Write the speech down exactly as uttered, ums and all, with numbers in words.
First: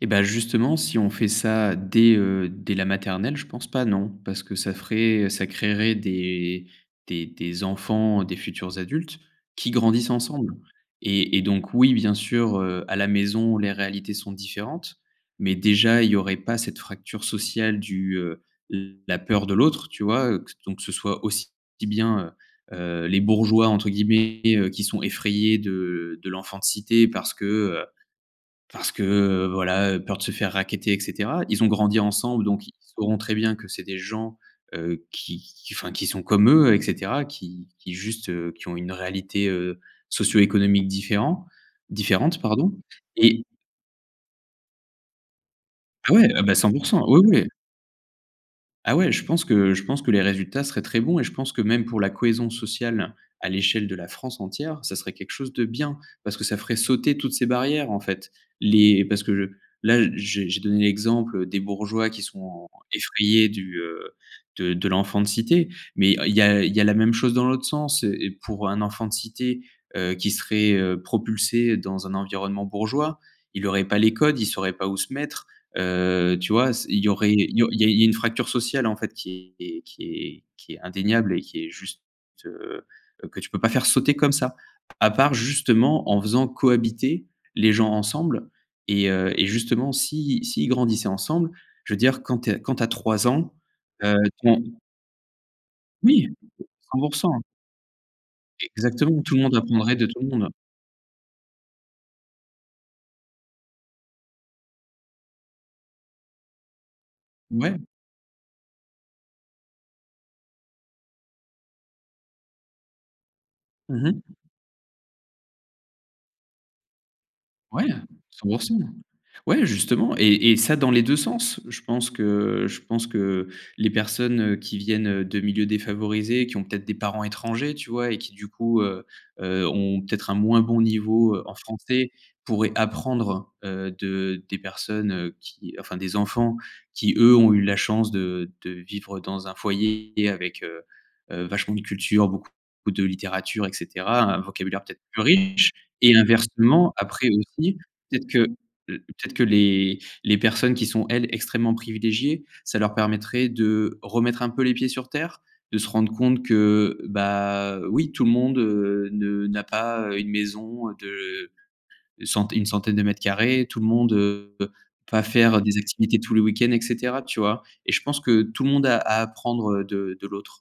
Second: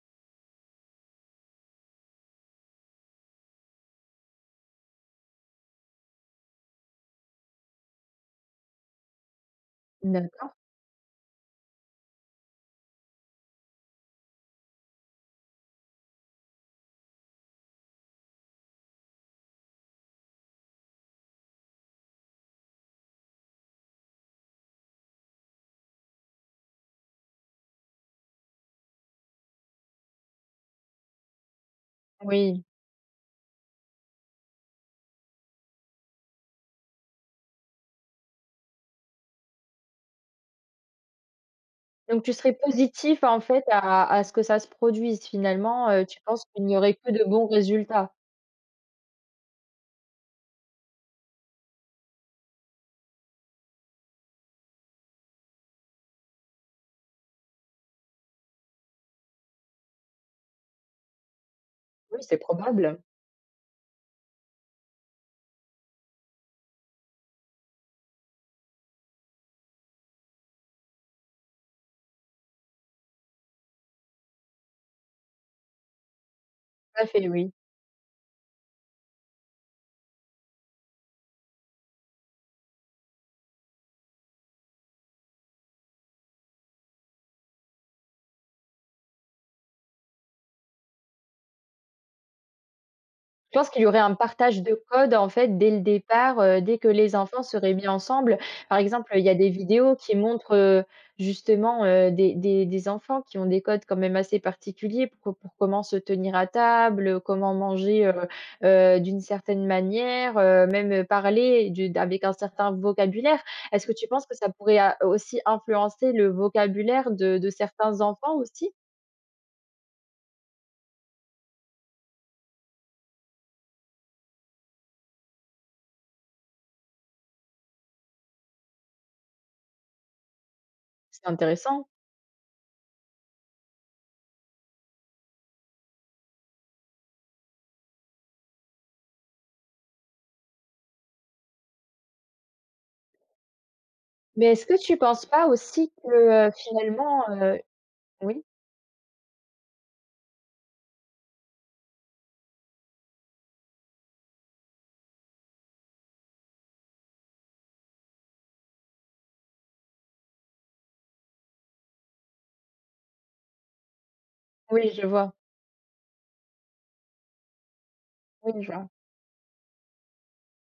Et beh justement, si on fait ça dès, heu, dès la maternelle je pense pas non. Parce que ça ferait ça créerait des des des enfants, des futurs adultes, qui grandissent N'aime pas. ensemble et et donc oui bien sûr, heu, à la maison les réalités sont différentes, mais déjà, il y aurait pas cette fracture sociale du, heu, la peur de l'autre tu vois? Heu, que ce donc ce soit aussi bien, heu heu, «les bourgeois», entre guillemets, heu, qui sont effrayés de de l'enfant de cité, parce que, heu, parce que voilà, peur de se faire racketter et cetera. Ils ont grandi ensemble Oui. donc ils sauront très bien que c'est des gens, heu, qui qui, enfin, qui sont comme eux et cetera, qui qui juste, heu, qui ont une réalité, heu, socio-économique différent Donc tu différente serais pardon, positif, en et fait, à à ce que ça se produise, finalement? Heu, Ah tu ouais! Ah penses bah qu'il cent n'y pour aurait cent! que Ouais, de bons ouais! résultats? Ah ouais je pense que je pense que les résultats seraient très bons et je pense que même pour la cohésion sociale à l'échelle de la France entière, ça serait quelque chose de bien, parce que ça ferait sauter toutes ces barrières en fait. Les parce que là, j'ai j'ai donné l'exemple des bourgeois Oui, qui c'est sont probable. effrayés du, heu, de de l'enfant de cité mais heu, il y a il y a la même chose dans l'autre sens et pour un enfant de cité, heu, qui serait, heu, propulsé dans un environnement bourgeois, il aurait pas les codes, il saurait pas où se mettre, heu, tu vois? C'est il Tout à y fait, aurait oui. il y au il y a il y a une fracture sociale en fait qui est qui est qui est indéniable et qui est juste, heu heu, que tu peux pas faire sauter comme ça, à part justement en faisant cohabiter, les gens ensemble et heu, et justement si s'ils grandissaient ensemble. Je veux dire quand tu es quand tu as trois ans, Je pense qu'il y aurait un heu, partage ton de code, en fait, dès le Oui! départ, heu, dès que cent les pour cent. enfants seraient mis ensemble. Par exemple, Exactement, il y a tout le des monde vidéos apprendrait, de qui tout le monde. montrent, heu, justement, des des des enfants qui ont des codes, quand même, assez particuliers, pour pour comment se tenir à table, comment Ouais. manger, heu heu, d'une certaine manière, heu, même parler du d'avec un certain vocabulaire. Est-ce que tu Mmh mh. penses que ça pourrait a aussi influencer le vocabulaire de de Ouais, certains enfants cent pour aussi? cent. Ouais, justement et et ça dans les deux sens. Je pense que je pense que les personnes qui viennent de milieux défavorisés, qui ont peut-être des parents étrangers tu vois? Et qui du coup, heu heu, ont peut-être un moins bon C'est niveau en intéressant. français pourraient apprendre, heu, de des personnes, heu, qui enfin des enfants qui eux, ont eu la chance de de vivre dans un foyer avec, heu heu, vachement de culture, beaucoup beaucoup de littérature et cetera, un Mais est-ce que vocabulaire tu peut-être plus penses pas riche aussi et que, inversement. finalement, Après heu aussi, peut-être oui. que l peut-être que les les personnes qui sont elles extrêmement privilégiées, ça leur permettrait de remettre un peu les pieds sur terre, de se rendre compte que, bah, oui tout le monde, heu, ne n'a pas, heu, une maison de centaine une centaine de mètres carrés, tout le monde, heu, Oui, je pas vois. faire des activités tous les week-ends et cetera, tu vois? Et je pense que Oui, tout le monde j'en à apprendre, heu, de de l'autre.